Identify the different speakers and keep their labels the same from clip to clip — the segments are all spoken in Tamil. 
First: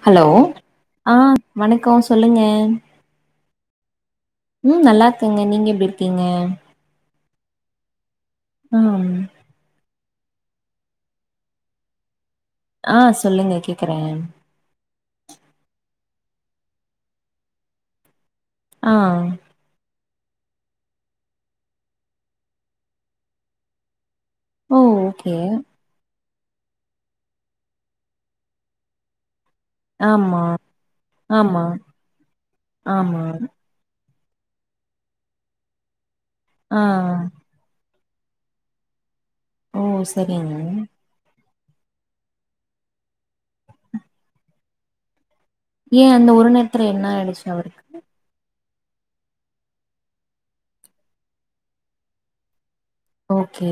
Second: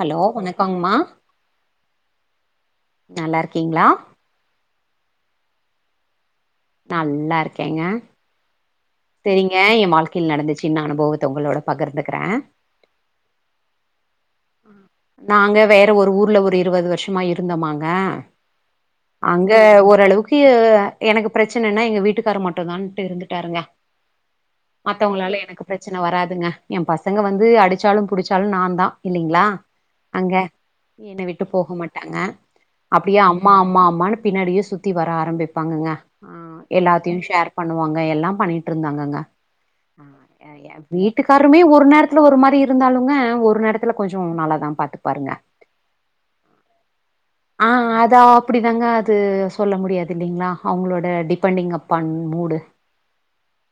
Speaker 1: ஹலோ வணக்கங்மா
Speaker 2: ஆ வணக்கம் சொல்லுங்க
Speaker 1: நல்லா இருக்கீங்களா
Speaker 2: ம் நல்லா இருக்கேங்க நீங்க எப்டி இருக்கீங்க
Speaker 1: நல்லா இருக்கேங்க
Speaker 2: அம்
Speaker 1: செரிங்க என் வாழ்க்கையில் நடந்த சின்ன அனுபவத்த உங்களோட பகிர்ந்துக்கிற
Speaker 2: ஆ சொல்லுங்க கேக்குறே
Speaker 1: நாங்க வேற ஒரு ஊர்ல ஒரு இருவது வருஷமா இருந்தோமாங்க
Speaker 2: ஆ
Speaker 1: இங்க ஓரளவுக்கு எனக்கு பிரச்சனனா எங்க வீட்டுக்காரு மட்டும் தான்ட்டு இருந்துட்டாருங்க
Speaker 2: ஓ ஓகே
Speaker 1: மத்தவங்களால எனக்கு பெரச் பிரச்சன வராதுங்க ஏ பசங்க வந்து அடிச்சாலூ புடிச்சாலூ நா தா இல்லிங்களா
Speaker 2: ஆமா
Speaker 1: என்னை விட்டு
Speaker 2: ஆமா
Speaker 1: போக மாட்டாங்க அப்படியே
Speaker 2: ஆமா
Speaker 1: அம்மா அம்மா அம்மான்னு பின்னாடியே சுத் சுத்தி வர ஆரம்பிப்பாங்கங்க ஆஹ்
Speaker 2: ஆ
Speaker 1: எல்லாத்தையூ ஷேர் பண்ணுவாங்க எல்லா பண்ணிட்டு இருந்தாங்கங்க
Speaker 2: ஓ
Speaker 1: ஆ எ
Speaker 2: சரிங்க
Speaker 1: ஏ வீட் வீட்டுக்காருமே ஒரு நேரத்துல ஒரு மாரி இருந்தாலுங்க ஒரு நேரத்துல கொஞ்சே நல்லாதா பாத்துப் பாருங்க
Speaker 2: ஏன் அந்த ஒரு நேரத்துல என்ன ஆயிடுச்சி அவருக்கு
Speaker 1: இப்படி தாங்க அது சொல்ல முடியாது இல்லிங்ளா அவங்களோட டிபெண்டிங் அப்பான் மூடு
Speaker 2: ஓகே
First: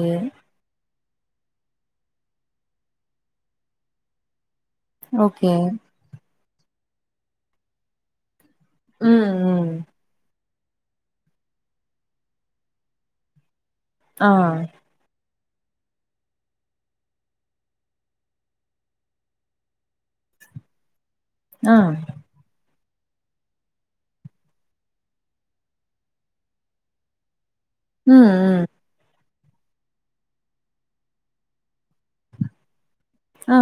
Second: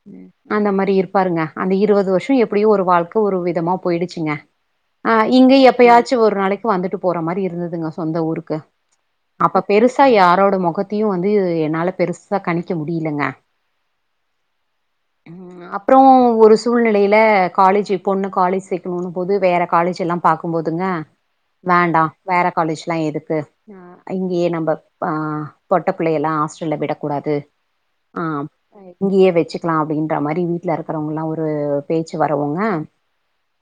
Speaker 1: அந்த மாரி இருப்பாருங்க அந்த இருவது வருஷோ எப்படியோ ஒரு வாழ்க்கை ஒரு விதமா போயிடுச்சுங்க ஆ
Speaker 2: ஓகே
Speaker 1: இங்க எப்பயாச்சு ஒரு நாளைக்கி வந்துட்டு போற மாரி இருந்ததுங்க சொந்த ஊருக்
Speaker 2: ம்
Speaker 1: அப்ப
Speaker 2: ம்
Speaker 1: பெருசா யாரோட மொகத்தையும் வந்து என்னால பெருசா கணிக்க முடியலங்க
Speaker 2: ஆ
Speaker 1: ம் ஆ அப்புறோ ஒரு சூழ்நிலையில காலேஜ் பொண்ணு காலேஜ் சேக்கணும்ன்னூ போது வேறு காலேஜ்லா பாக்கும் போதுங்க
Speaker 2: ஆ
Speaker 1: வேண்டா வேற காலேஜ்லா எதுக்கு ஹ இங்கேயே நம்ம ஆ பொட்ட பிள்ளையல்லா ஹாஸ்டல்ல விடக்கூடாது ஆ
Speaker 2: ம் ம்
Speaker 1: இங்கேயே வெ வச்சிக்கலா அப்படின்ற மாரி வீட்ல இருக்கிறவங்கலா ஒரு பேச்சு வரவுங்க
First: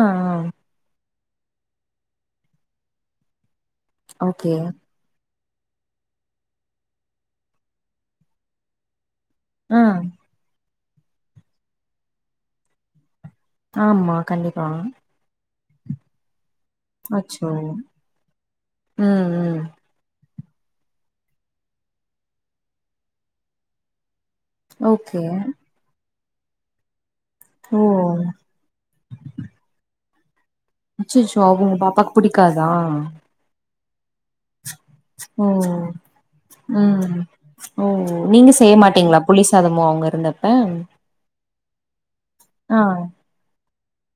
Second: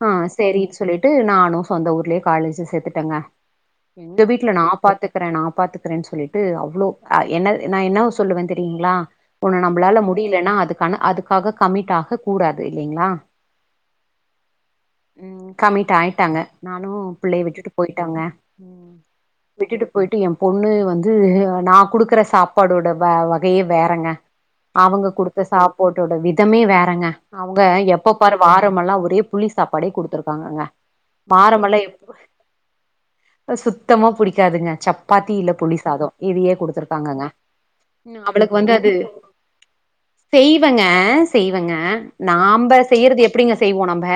Speaker 1: ஆ சேரினு சொல்லிட்டு நானும் சொந்த ஊர்லேயே காலேஜ் சேத்துட்டேங்க எங்க வீட்ல
Speaker 2: ஓகே
Speaker 1: நா பாத்து க்கறேன் நா பாத்துக்கறேன் சொல்லிட்டு அவ்ளோ அ என்னது நா என்ன சொல்லுவே தெரியுங்ளா ஒண்ணு
Speaker 2: ஆ
Speaker 1: நம்மளால முடியலன்னா அதுக்கான அதுக்காக கமிட்டாக கூடாது இல்லைங்களா
Speaker 2: ஆமா கண்டிப்பா
Speaker 1: ம் கம்மிட் ஆயிட்டாங்க நானூ பிள்ளய
Speaker 2: அச்சோ
Speaker 1: விட்டுட்டு போயிட்டோங்க
Speaker 2: ம் ம்
Speaker 1: விட்டுட்டு போயிட்டு என் பொண்ணு வந்து நான் குடுக்குற சாப்பாடோட வ வகையே வேறங்க அவங்க
Speaker 2: ஓகே
Speaker 1: குடுத்த சாப்பாட்டோட விதமே வேறங்க அவங்க எப்ப
Speaker 2: ஓ
Speaker 1: பாரு வாரமெல்லாம் ஒரே புளி சாப்பாடே குடுத்துருக்காங்கங்க
Speaker 2: அச்சச்சோ அவங்க பாப்பாக்கு பிடிக்காதா
Speaker 1: சுத்தமாக பிடிக்காதுங்க சப் சப்பாத்தி
Speaker 2: ஓ
Speaker 1: இல்ல புளி சாதம் இதையே
Speaker 2: ம்
Speaker 1: குடுத்துருக்காங்கங்க
Speaker 2: ஓ நீங்க
Speaker 1: அவளுக்கு வந்து
Speaker 2: செய்ய
Speaker 1: அது
Speaker 2: மாட்டீங்களா புளி சாதமேங்க
Speaker 1: செய்வேங்க செய்வேங்க
Speaker 2: ஆ
Speaker 1: நாம்ப செய்யறது எப்படிங்க செய்வோ நம்ப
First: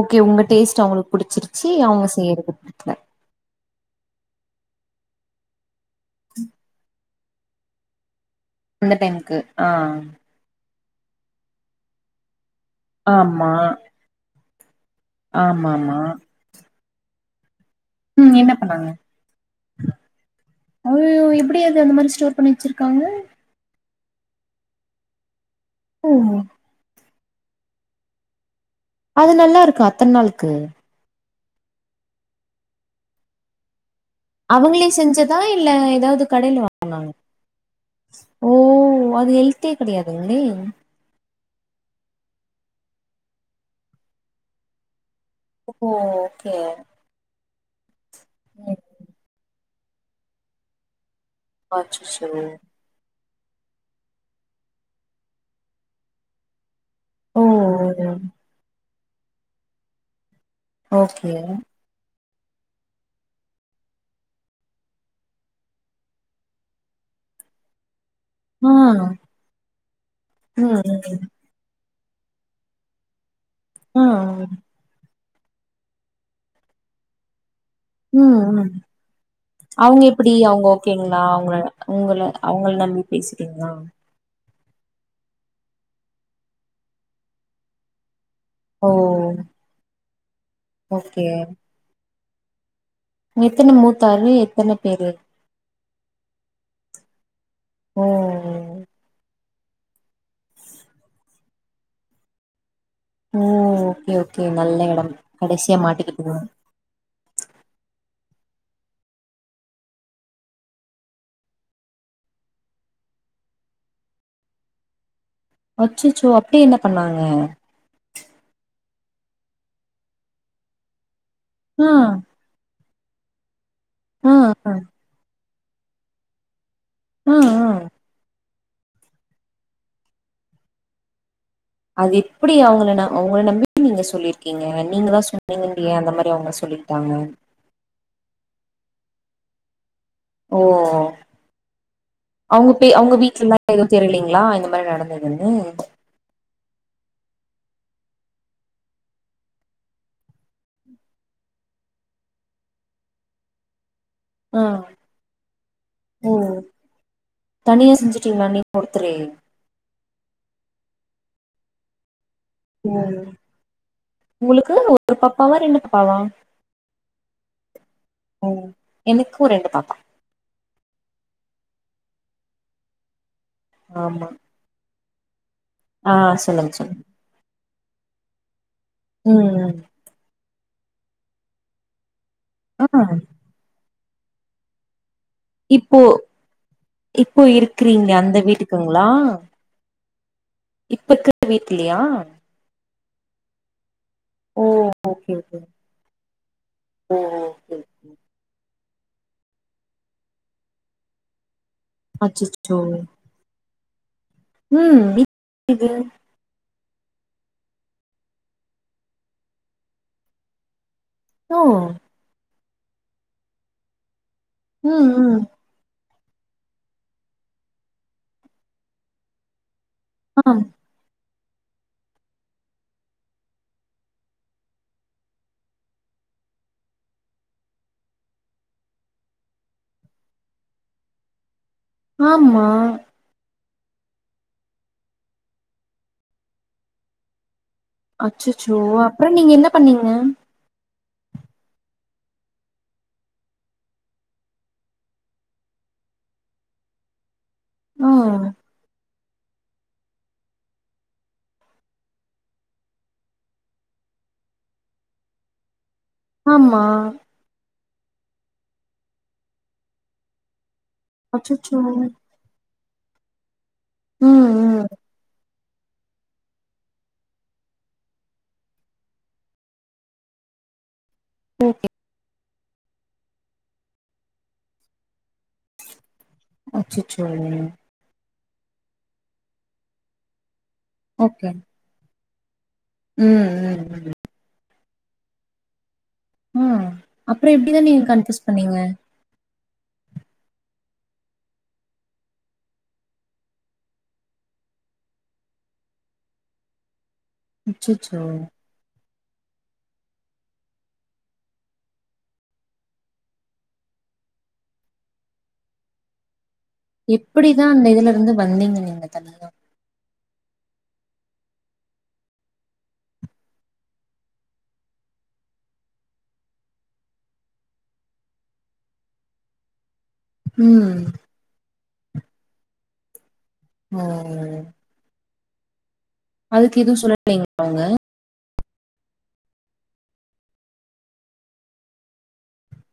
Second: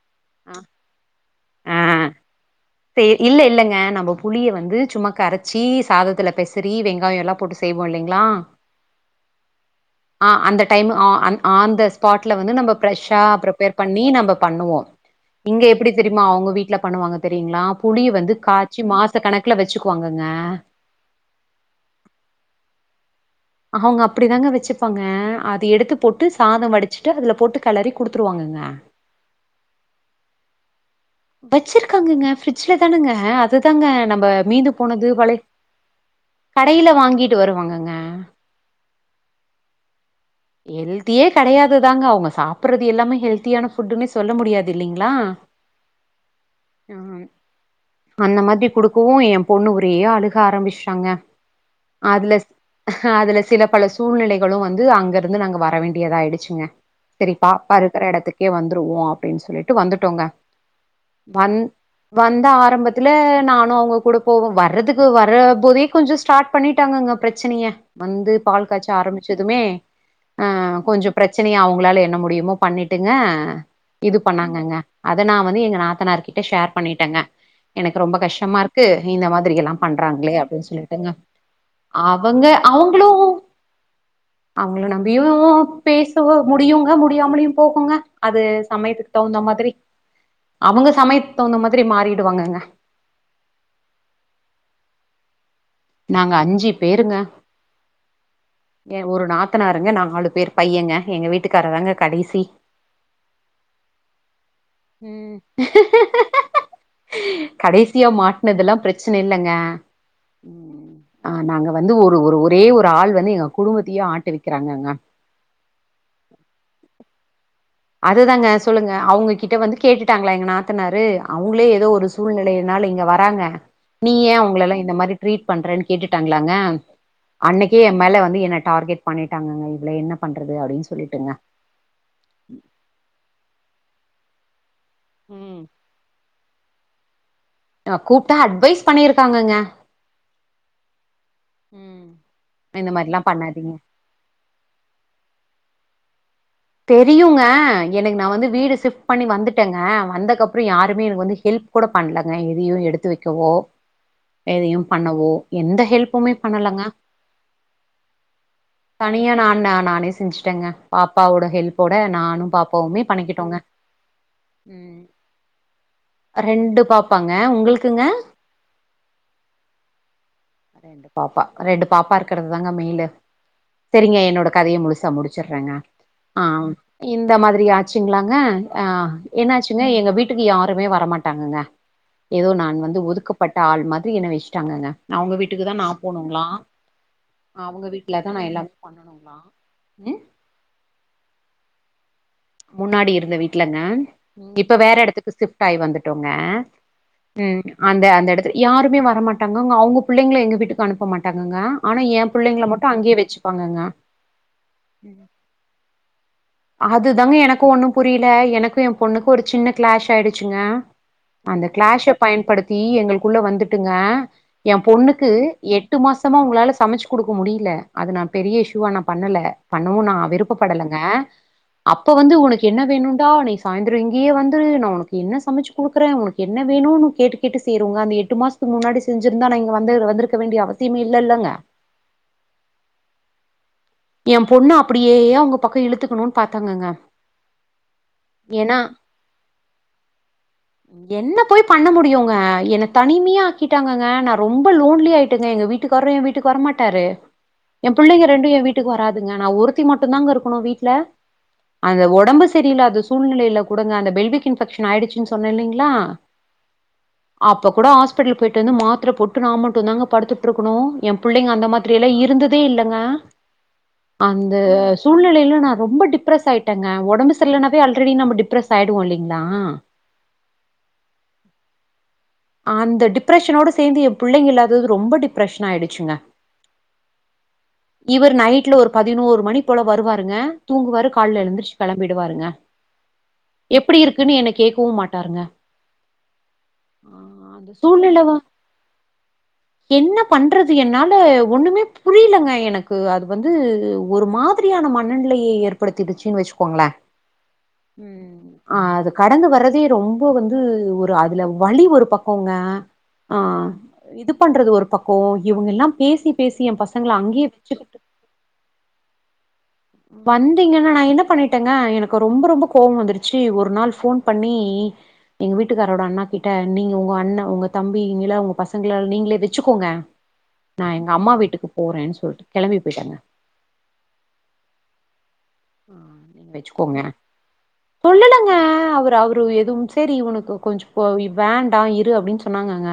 Speaker 2: ஓகே உங்க
Speaker 1: அ
Speaker 2: டேஸ்ட் அவங்களுக்கு புடிச்சிருச்சு
Speaker 1: ஆ
Speaker 2: அவங்க செய்யறது புடிக்கல
Speaker 1: செ இல்ல இல்லங்க நம்ம புளிய வந்து சும்மா கரச்சி சாதத்துல பெசறி வெங்காயம் எல்லாம் போட்டு செய்வோ இல்லிங்ளா
Speaker 2: அந்த டைம்முக்கு ஆ
Speaker 1: ஆ அந்த டைம் ஆன் த ஸ்பாட்ல வந்து நம்ம ஃப்ரெஷ்ஷா
Speaker 2: ஆமா
Speaker 1: பிரிப்பேர் பண்ணி நம்ம பண்ணுவோ இங்க எப்டி
Speaker 2: ஆமாமா
Speaker 1: தெரியுமா அவங்க வீட்ல பண்ணுவாங்க தெரியூங்களா புளிய வந்து
Speaker 2: ம் என்ன
Speaker 1: காய்ச்சி
Speaker 2: பண்ணாங்க
Speaker 1: மாச கணக்குல வச்சுக்குவாங்கங்க
Speaker 2: அய்யய்யோ எப்டி அது அந்த மாதிரி ஸ்டோர் பண்ணி வச்சிருக்காங்க
Speaker 1: அவங்க அப்படி தாங்க வச்சுப்பாங்க அது எடுத்து
Speaker 2: ஓ
Speaker 1: போட்டு சாதம் வடித் வெச்சட்டு அதுல போட்டு கெளறி குடுத்துருவாங்கங்க
Speaker 2: அது நல்லா இருக்கா அத்தன நாளுக்கு
Speaker 1: வச்சிருக்காங்கங்க ஃபிரிட்ஜ்ல தானுங்க அது தாங்க நம்ம மீந்து
Speaker 2: அவங்களே
Speaker 1: போனது
Speaker 2: செஞ்சதா
Speaker 1: பலக்
Speaker 2: இல்ல ஏதாவது
Speaker 1: கடையில
Speaker 2: வாங்குனாங்களா
Speaker 1: வாங்கிட்டு வருவாங்கங்க
Speaker 2: ஓ அது ஹெல்த்தே கிடையாதுங்களே
Speaker 1: ஹெல்தியே கெடையாதுதாங்க அவுங்க சாப்பட்றது எல்லாமே ஹெல்த்தியான ஃபுட்டுன்னே சொல்ல முடியாது இல்லைங்களா
Speaker 2: ஓ ஓகே
Speaker 1: அ ம் அந்த மாரி
Speaker 2: ம்
Speaker 1: குடுக்கவு எ பொண்ணு ஒரே அழுக ஆரம்பிச்சுட்டாங்க
Speaker 2: அச்சச்சோ
Speaker 1: அதுல அதுல சில பல சூழ்நெலைகளு வந்து அங்க இருந்து நாங்க வர வேண்டியதா ஆயிடுச்சுங்க செரி பாப்பா இருக்கற
Speaker 2: ஓ
Speaker 1: எடத்துக்கே வந்துருவோ அப்டின்னு சொல்லிட்டு வந்துட்டோங்க
Speaker 2: ஓகே
Speaker 1: வந் வந்தா ஆரம்பத்துல நானு அவங்க கூட போவே வர்றதுக்கு வர போதே கொஞ்சோ ஸ்டார்ட் பண்ணிட்டாங்கங்க ஃப்ரச்சனய வந்து
Speaker 2: ஆ
Speaker 1: பால் காய்ச்ச
Speaker 2: ம்
Speaker 1: ஆரம்பிச்சதுமே ஆ
Speaker 2: ம்
Speaker 1: கொஞ்சோ ஃப்ரச்சனய அவங்களால என்ன முடியுமோ பண்ணிட்டுங்க இது
Speaker 2: ம்
Speaker 1: பண்ணாங்கங்க அத நா வந்து எங்க நாத்தனாருகிட்ட ஷேர் பண்ணிட்டேங்க எனக்கு ரொம்ப
Speaker 2: ம்
Speaker 1: கஷ்டமா
Speaker 2: ம்
Speaker 1: இருக்கு இந்த மாதிரி எல்லா
Speaker 2: அவங்க எப்டி
Speaker 1: பண்றாங்களே
Speaker 2: அவங்க
Speaker 1: அப்டின்னு சொல்லிட்டுங்க
Speaker 2: ஓகேங்களா அவங்கள
Speaker 1: அவங்க அவங்ளு
Speaker 2: யா
Speaker 1: அவங்கள நம்பியு பேசவோ முடியுங்க முடியாமலயு போகுங்க அது
Speaker 2: ஓ
Speaker 1: சமயத்துக்கு தகுந்த மாதிரி அவங்க
Speaker 2: ஓகே
Speaker 1: சமயத்துக்கு தகுந்த மாதிரி மாறிடுவாங்கங்க
Speaker 2: எத்தன மூத்தாரு எத்தன பேரு
Speaker 1: நாங்க அஞ்சு பேருங்க.
Speaker 2: ஓ
Speaker 1: எ ஒரு நாத்தனாருங்க நா நாலு பேரு பையங்க, எங்க வீட்டுக்காரர் தாங்க கடைசி
Speaker 2: ஓ! ஓகே! ஓகே! நல்ல எடம்
Speaker 1: ம்
Speaker 2: கடைசியா மாட்டிகிட்டிங்க
Speaker 1: கடைசியா மாட்னதுல்லா பிரச்சன இல்லங்க. ஆ நாங்க வந்து ஒரு ஒரு ஒரே ஒரு ஆள் வந்து எங்க குடும்பத்தையே ஆட்டுவிக்கிறாங்கங்க
Speaker 2: அச்சச்சோ அப்டி என்ன பண்ணாங்க
Speaker 1: அதுதாங்க சொல்லுங்க அவங்க கிட்ட வந்து கேட்டுட்டாங்களா எங்க நாத்தனாரு அவங்களே
Speaker 2: ஆ
Speaker 1: ஏதோ ஒரு சூழ்நிலையினால இங்க வராங்க நீ ஏ
Speaker 2: ஆ
Speaker 1: அவங்கள
Speaker 2: ஆ
Speaker 1: எல்லா இந்த மாரி ட்ரீட் பண்றன்னு கேட்டுட்டாங்களாங்க
Speaker 2: ஆ ஆ
Speaker 1: அன்னைக்கே எ மேல வந்து என்ன டார்கெட் பண்ணிட்டாங்கங்க இவள என்ன பண்றது அப்டின்னு சொல்லிட்டுங்க
Speaker 2: அது எப்டி அவங்கள நா அவங்கள நம்பி நீங்க சொல்லிருக்கீங்க நீங்க தா
Speaker 1: ம்
Speaker 2: சொன்னீங்கன் எ அந்த மாதிரி அவங்க சொல்லிகிட்டாங்க
Speaker 1: ட கூப்ட்டா அட்வைஸ் பண்ணியிருக்காங்கங்க
Speaker 2: ஓ
Speaker 1: ம்
Speaker 2: அவங்க பே
Speaker 1: இந்த
Speaker 2: அவங்க
Speaker 1: மாரிலா
Speaker 2: வீட்லலா
Speaker 1: பண்ணாதீங்க
Speaker 2: தெரிலீங்களா இந்த மாதிரி நடந்ததுன்னு
Speaker 1: தெரியுங்க எனக்கு நா வந்து வீடு ஷிஃப்ட் பண்ணி வந்துட்டேங்க வந்தக்கப்றோ யாருமே எனக்கு வந்து ஹெல்ப் கூட பண்ணலங்க எதயு எடுத்து வெக்கவோ
Speaker 2: ஆ
Speaker 1: எதயு பண்ணவோ எந்த
Speaker 2: ஓ
Speaker 1: ஹெல்ப்புமே பண்ணலங்க
Speaker 2: தனியா செஞ்சுட்டீங்களா நீங்க ஒருத்தரே
Speaker 1: தனியா நா நானே செஞ்சுட்டேங்க பாப்பாவோட ஹெல்ப்போட நானு பாப் எப்போமே
Speaker 2: ம்
Speaker 1: பண்ணிக்கிட்டோங்க
Speaker 2: உங்களுக்கு
Speaker 1: ம்
Speaker 2: ஒரு பாப்பாவா ரெண்டு பாப்பாவா
Speaker 1: ரெண்டு பாப்பாங்க உங்களுக்குங்க
Speaker 2: ம் எனக்கு ரெண்டு பாப்பா
Speaker 1: ரெண்டு பாப்பா ரெண்டு பாப்பா இருக்கறது தாங்க மேலு செரிங்க
Speaker 2: ஆமா
Speaker 1: என்னோட கதைய முழுசா முடிச்சுட்றேங்க
Speaker 2: ஆ சொல்லுங்க சொல்லுங்க
Speaker 1: இந்த மாதிரி ஆட்சிங்களாங்க ஆ என்ன
Speaker 2: ம்
Speaker 1: ஆச்சுங்க எங்க வீட் க்கு யாருமே வரமாட்டாங்கங்க ஏதோ நான்
Speaker 2: ஆ
Speaker 1: வந்து ஒதுக்க பட்ட ஆள் மாதிரி என்ன வச்சுட்டாங்கங்க அவங்க வீட் வீட்டுக்கு தா நா
Speaker 2: இப்போ
Speaker 1: போணுங்ளா
Speaker 2: இப்போ
Speaker 1: அவங்க
Speaker 2: இருக்கிறீங்க
Speaker 1: வீட்ல தா
Speaker 2: அந்த
Speaker 1: நா எல்லாமே
Speaker 2: வீட்டுக்குங்களா
Speaker 1: பண்ணனுங்ளா ம்
Speaker 2: இப்பருக்கற வீட்லயா
Speaker 1: முன்னாடி இருந்த வீட்டுலங்க
Speaker 2: ஓ
Speaker 1: இப்ப வேற
Speaker 2: ஓகே
Speaker 1: எடத்துக்கு
Speaker 2: ஓகே
Speaker 1: சிஃப்ட் ஆயி வந்துட்டோங்க.
Speaker 2: ஓ
Speaker 1: ம்
Speaker 2: ஓகே
Speaker 1: அந்த அந்த எடத்து யாருமே வரமாட்டாங்கங்க அவங்க பிள்ளைங்களை எங்க வீட்டுக்கு அனுப்பமாட்டாங்கங்க ஆனா எ பிள்ளைங்கள
Speaker 2: அச்சச்சோ
Speaker 1: மட்டு அங்கேயே வச்சு ப்பாங்கங்க
Speaker 2: ம் [inaudible] இது
Speaker 1: அதுதாங்க எனக்கு ஒண்ணு புரியல எனக்கு எ பொண்ணுக்கு ஒரு சின்ன க்ளாஷ் ஆயிடுச்சுங்க
Speaker 2: ஓ
Speaker 1: அந்த க்ளஷ பயன்படுத்தி எங்களுக்குள்ள வந்துட்டுங்க எ
Speaker 2: ம்
Speaker 1: பொண்ணுக்கு
Speaker 2: ம்
Speaker 1: எட்டு மாசமா உங்களால சமச்சு குடுக்க முடியல அது நான் பெரிய இஷ்யூவா நான் பண்ணலே பண்ணவும் நா
Speaker 2: ஆம்
Speaker 1: விருப்பப்படலேங்க அப்ப வந்து ஒனக்கு என்ன வேணுன்டா நீ சாயந்தரோ இங்கயே வந்துரு நா ஒனக்கு என்ன சமச்சு குடுக்குற ஒனக் என்ன வேணுன்னு கேட்டு கேட்டு செய்யுருவுங்க அந்த எட்டு மாசத்துக்கு முன்னாடி செஞ்சிருந்தா நா இங்க வந்துரு வந்துருக்க வேண்டிய அவசியமே இல்லே இல்லேங்க
Speaker 2: ஆமா
Speaker 1: எம் பொண்ணு அப்படியே அவங்க பக்கோ இழுத்துக்கணுன் பாத்தாங்கங்க
Speaker 2: அச்சச்சோ
Speaker 1: ஏன்னா
Speaker 2: அப்பறோ நீங்க என்ன பண்ணீங்க
Speaker 1: என்ன போய் பண்ண முடியுங்க என்ன தனிமையா ஆக்கிட்டாங்கங்க நா ரொம்ப லோன்லி ஆய்ட்டேங்க எங்க வீட் வீட்டுக்காரு எ வீட்டுக்கு வர மாட்டாரு எ பிள்ளைங்க
Speaker 2: ம்
Speaker 1: ரெண்டு என் வீட் வராதுங்க நா ஒருத்தி மட்டுந் தாங்க இருக்கணு வீட்ல அந்த ஒடம்பு சரியில்லாத சூழ்நிலைல கூடங்க அந்த பெல்விக் இன்ஃபெக்ஷன் ஆயிருச்சுன்னு சொன்னே இல்லேங்களா
Speaker 2: ஆமா
Speaker 1: அப்ப கூட ஆஸ்பிட்டல் போய்ட்டு வந்து மாத்திர போட்டு நா மட்டுந்தாங்க படுத்து இருக்கணு என் பிள்ளங்க அந்த
Speaker 2: அச்சச்சோ
Speaker 1: மாரி எல்லா இருந்ததே இல்லங்க
Speaker 2: ம்
Speaker 1: அந்த
Speaker 2: ம்
Speaker 1: சூழ்நிலையில நா ரொம்ப டிப்ரஸ் ஆய் ட்டங்க ஒடம்பு சரியில்லன்னாவே அல்ரெடி நம்ம டிப்ரஸ் ஆய்டுவோ இல்லிங்ளா
Speaker 2: ஓகே
Speaker 1: அந்த டிப்ரெஷனோட சேந்து எம் பிள்ளைங்க இல்லாதது ரொம்ப டிப்ரெஷன் ஆயிடுச்சுங்க
Speaker 2: அச்சச்சோ
Speaker 1: இவரு நைட்ல ஒரு பதினோரு மணி போல வருவாருங்க தூங்குவாரு கால்ல
Speaker 2: ஓகே
Speaker 1: எழுந்துருச் கெளம்பிடுவாருங்க
Speaker 2: ம் ம்
Speaker 1: எப்பிடி
Speaker 2: ம்
Speaker 1: இருக்குன்னு என்ன கேக்கவு மாட்டாருங்க ஆ
Speaker 2: ம் அப்புறோ
Speaker 1: அந்த
Speaker 2: எப்டிதா நீங்க
Speaker 1: சூழ்நிலவா
Speaker 2: கன்ஃபியூஸ் பண்ணீங்க
Speaker 1: என்னப் பண்றது என்னால ஒண்ணுமே புரியலேங்க எனக்கு அது வந்து ஒரு மாத் மாதிரியான மனநிலைய ஏற்படுத்திடுச்சின்னு வச்சிக்கோங்கள
Speaker 2: அச்சச்சோ
Speaker 1: ம் ஆ அது கடந்து வர்றதே ரொம்ப வந்து ஒரு அதுல வலி ஒரு பக்கோங்க ஆ இது பண்றது ஒரு பக்கோ இவுங்க ல்லா பேசிப் பேசி எ பசங்
Speaker 2: எப்டி தா அந்த இதுல இருந்து வந்தீங்க நீங்க தனியாஹ்
Speaker 1: ம் வந்தீங்கன்னா நா என்ன பண்ணிட்டங்க எனக்கு ரொம்ப ரொம்ப கோவோ வந்துருச்சி ஒரு நாள் ஃபோன் பண்ணி எங்க வீட்டுக்காரரோட அண்ணாக்கி ட்ட நீங்க உங்க அண்ணன் உங்க தம்பிங்கள உங்க பசங்கள நீங்களே வச்சுக்கோங்க நா
Speaker 2: ம்
Speaker 1: எங்க அம்மா வீட்டுக்கு போறன் சொல்ட்டு கெளம்பி போய்ட்டங்க
Speaker 2: ஆ
Speaker 1: ஆ
Speaker 2: அதுக்கு எது சொல்லலைங்களா அவங்க
Speaker 1: சொல்லலங்க அவரு அவரு எதுவும் சேரி ஒனக்கு கொஞ்சோ ம் பொ இ வேண்டா இரு அப்டின்னு சொன்னாங்கங்க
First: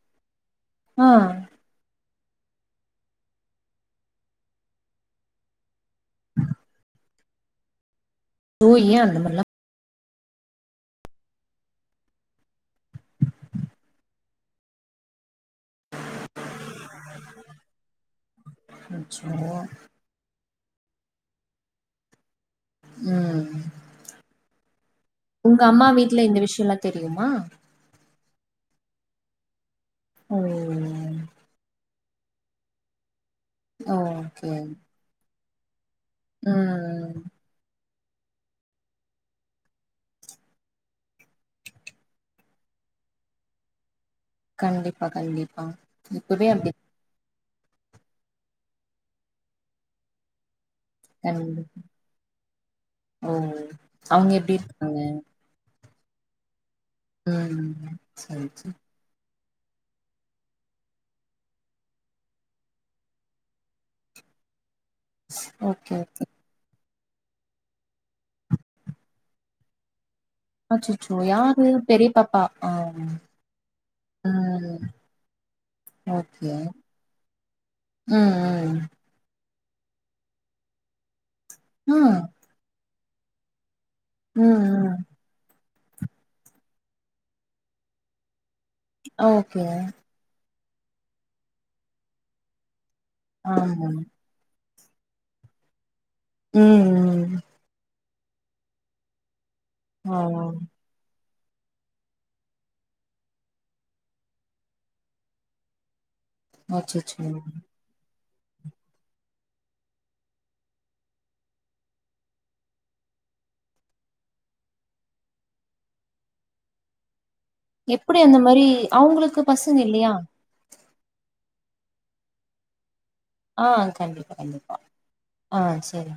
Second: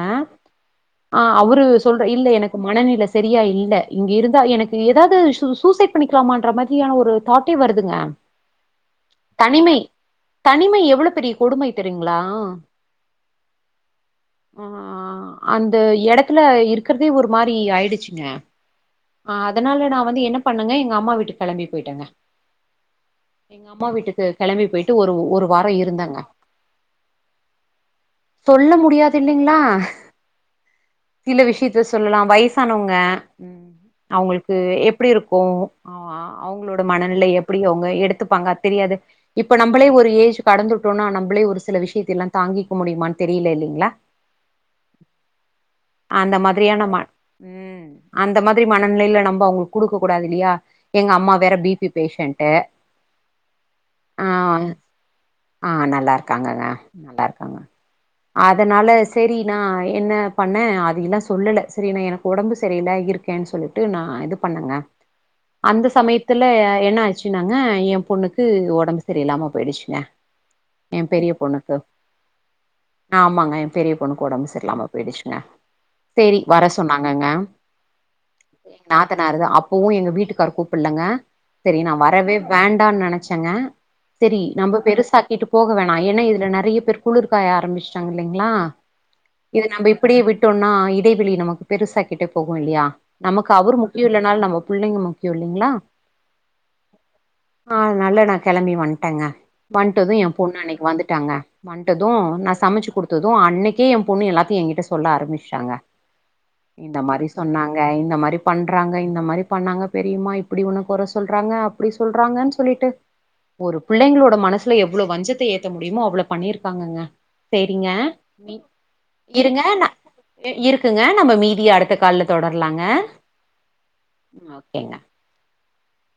Speaker 1: ஆ அவரு சொல்ற இல்ல எனக்கு மனநில சரியா இல்ல இங்க இருந்தா எனக்கு ஏதாது சூ சூசைட் பண்ணிக்கலாமான்ற மாரியான ஒரு தாட்டே வருதுங்க
Speaker 2: அய்யோ ஏ அந்த மாரில்லா
Speaker 1: தனிமை தனிமை எவ்ளோ பெரிய கொடுமை தெரியுங்களா ஆ அந்த இடத்துல இருக்கிறதே ஒரு மாரி ஆயிடுசுங்க
Speaker 2: அச்சோ
Speaker 1: அ அதனால நா வந்து என்ன பண்ணோங்க எங்க அம்மா வீட்டுக்கு கெளம்பி போயிட்டேனுங்க
Speaker 2: ம்
Speaker 1: எங்க அம்மா வீட்டுக்கு கெளம்பி போயிட்டு ஒரு ஒரு
Speaker 2: உங்க
Speaker 1: வாரோ
Speaker 2: அம்மா
Speaker 1: இருந்தோங்க
Speaker 2: வீட்ல இந்த விஷயல்லா தெரியுமா
Speaker 1: தொல்ல முடியாது இல்லிங்ளா
Speaker 2: ம்
Speaker 1: சில விஷ்யத்த சொல்லலா வயசானவங்க ம்
Speaker 2: ஓகே
Speaker 1: அவ்ங்களுக்கு இப் எப்படி இருக்கோ அ அவங்களோட
Speaker 2: ம்
Speaker 1: மனநிலை எப்படி அவங்க எடுத்துப்பாங்க தெரியாது இப்ப நம்பளே ஒரு ஏஜ் கடந்துட்டோனா நம்பளே ஒரு சில விஷயத்தல்லா தாங்கி க்கு முடியுமான் தெரியில இல்லைங்களா
Speaker 2: கண்டிப்பா கண்டிப்பா
Speaker 1: அந்த
Speaker 2: இப்பவே அப்டி
Speaker 1: மாதிரியான ம ம் அந்த மாதிரி மனநிலயில நம்ம அவங்களுக்கு கொடுக்க கூடாது இல்லியா எங்க அம்மா
Speaker 2: கண்
Speaker 1: வேற பிபி பேஷண்ட்டு
Speaker 2: ஓ
Speaker 1: அ
Speaker 2: அவங்க எப்டி இருக்காங்க
Speaker 1: ஆ நல்லா இருக்காங்ணா
Speaker 2: ம் சரி சரி
Speaker 1: அதனால சரி நா என்ன பண்ணே அத இன்னே சொல்லல்ல சரி எனக்கு ஒடம்பு சரியில்ல இருக்கேன் சொல்லி இது நா இது பண்ணங்க அந்த
Speaker 2: ஓகே ஓகே
Speaker 1: சமயத்தில் இல்ல என்ன ஆச்சுன்னாங்க என் பொண்ணுக்கு ஒடம்பு சரி இல்லாம போயிடுச்சுங்க எ
Speaker 2: அச்சச்சோ
Speaker 1: பெரிய
Speaker 2: யாரு
Speaker 1: பொண்ணுக்கு
Speaker 2: பெரிய பாப்பா ஆ
Speaker 1: ஆமாங்க யன் பெரிய பொண்ணுக்கு ஒடம்பு சரி
Speaker 2: ம்
Speaker 1: இல்லாம போயிடுசுங்க சரி வர சொன்னாங்கங்க
Speaker 2: ம் ம்
Speaker 1: நாத்தனாரு தா அப்பவூ எங்க வீட்டுகாரு கூப்பிட்லங்க சரி நா
Speaker 2: ம் ஆ
Speaker 1: வரவே வேண்டான் நெனைச்சங்க சரி
Speaker 2: ம்
Speaker 1: நம்ம
Speaker 2: ம்
Speaker 1: பெருசாக்கிட்டு போக வேணா ஏன்னா இதுல நெறைய பேர் குளிர் காய ஆரம்பிச்சட்டாங்க இல்லலைங்களா இது
Speaker 2: ஓகே
Speaker 1: நம்ம இப்படியே விட் விட்டோனா இடைவெளி நமக்கு பெருசாக்கிட்டே போகூ இல்லையா நமக்கு அவர்
Speaker 2: ஆமா
Speaker 1: முக்கியூ இல்லாட் னாலூ நம்ம புள்ளைங்க முக்கிய இல்லலைங்களா
Speaker 2: ம் ம்
Speaker 1: ஆ அதனால நா கெளம்பி வன்டேங்க வன்டதூ
Speaker 2: ஆ
Speaker 1: ஏன் பொண்ணு அன்னிக்கி வந்துடாங்க டததூ நா சமைச்சு கொடுத்ததூ அன்னிக்கே ஏ பொண்ணு எல்லாத்தையூ எங்கிட்ட சொல்ல ஆரம்பிச்சிட்டாங்க இந்த மாரி
Speaker 2: அச்சச்சோ
Speaker 1: சொன்னாங்க க இந்த மாரி பண்றாங்க இந்த மாரி பண்ணாங்க பெரியுமா இப்படி ஒன்ன கொர சொல்றாங்க இப்டி சொல்றாங்க சொல்லிட்டு ஒரு பிள்ளைங்களோட மனசுல எவ்ளே வஞ்சத்த ஏத்த முடியுமோ அவளோ பண்ணியிருக் பாங்ககசேரிங்க
Speaker 2: எப்டி அந்த மாரி அவங்களுக்கு
Speaker 1: இருங்க
Speaker 2: பசங்க
Speaker 1: ந
Speaker 2: இல்லையா
Speaker 1: இர் இருக்குங்க நம்ம மீதிய அடுத்த கால்ல தொடர்லாங்க
Speaker 2: ஆ கண்டிப்பா கண்டிப்பா ஆ சரி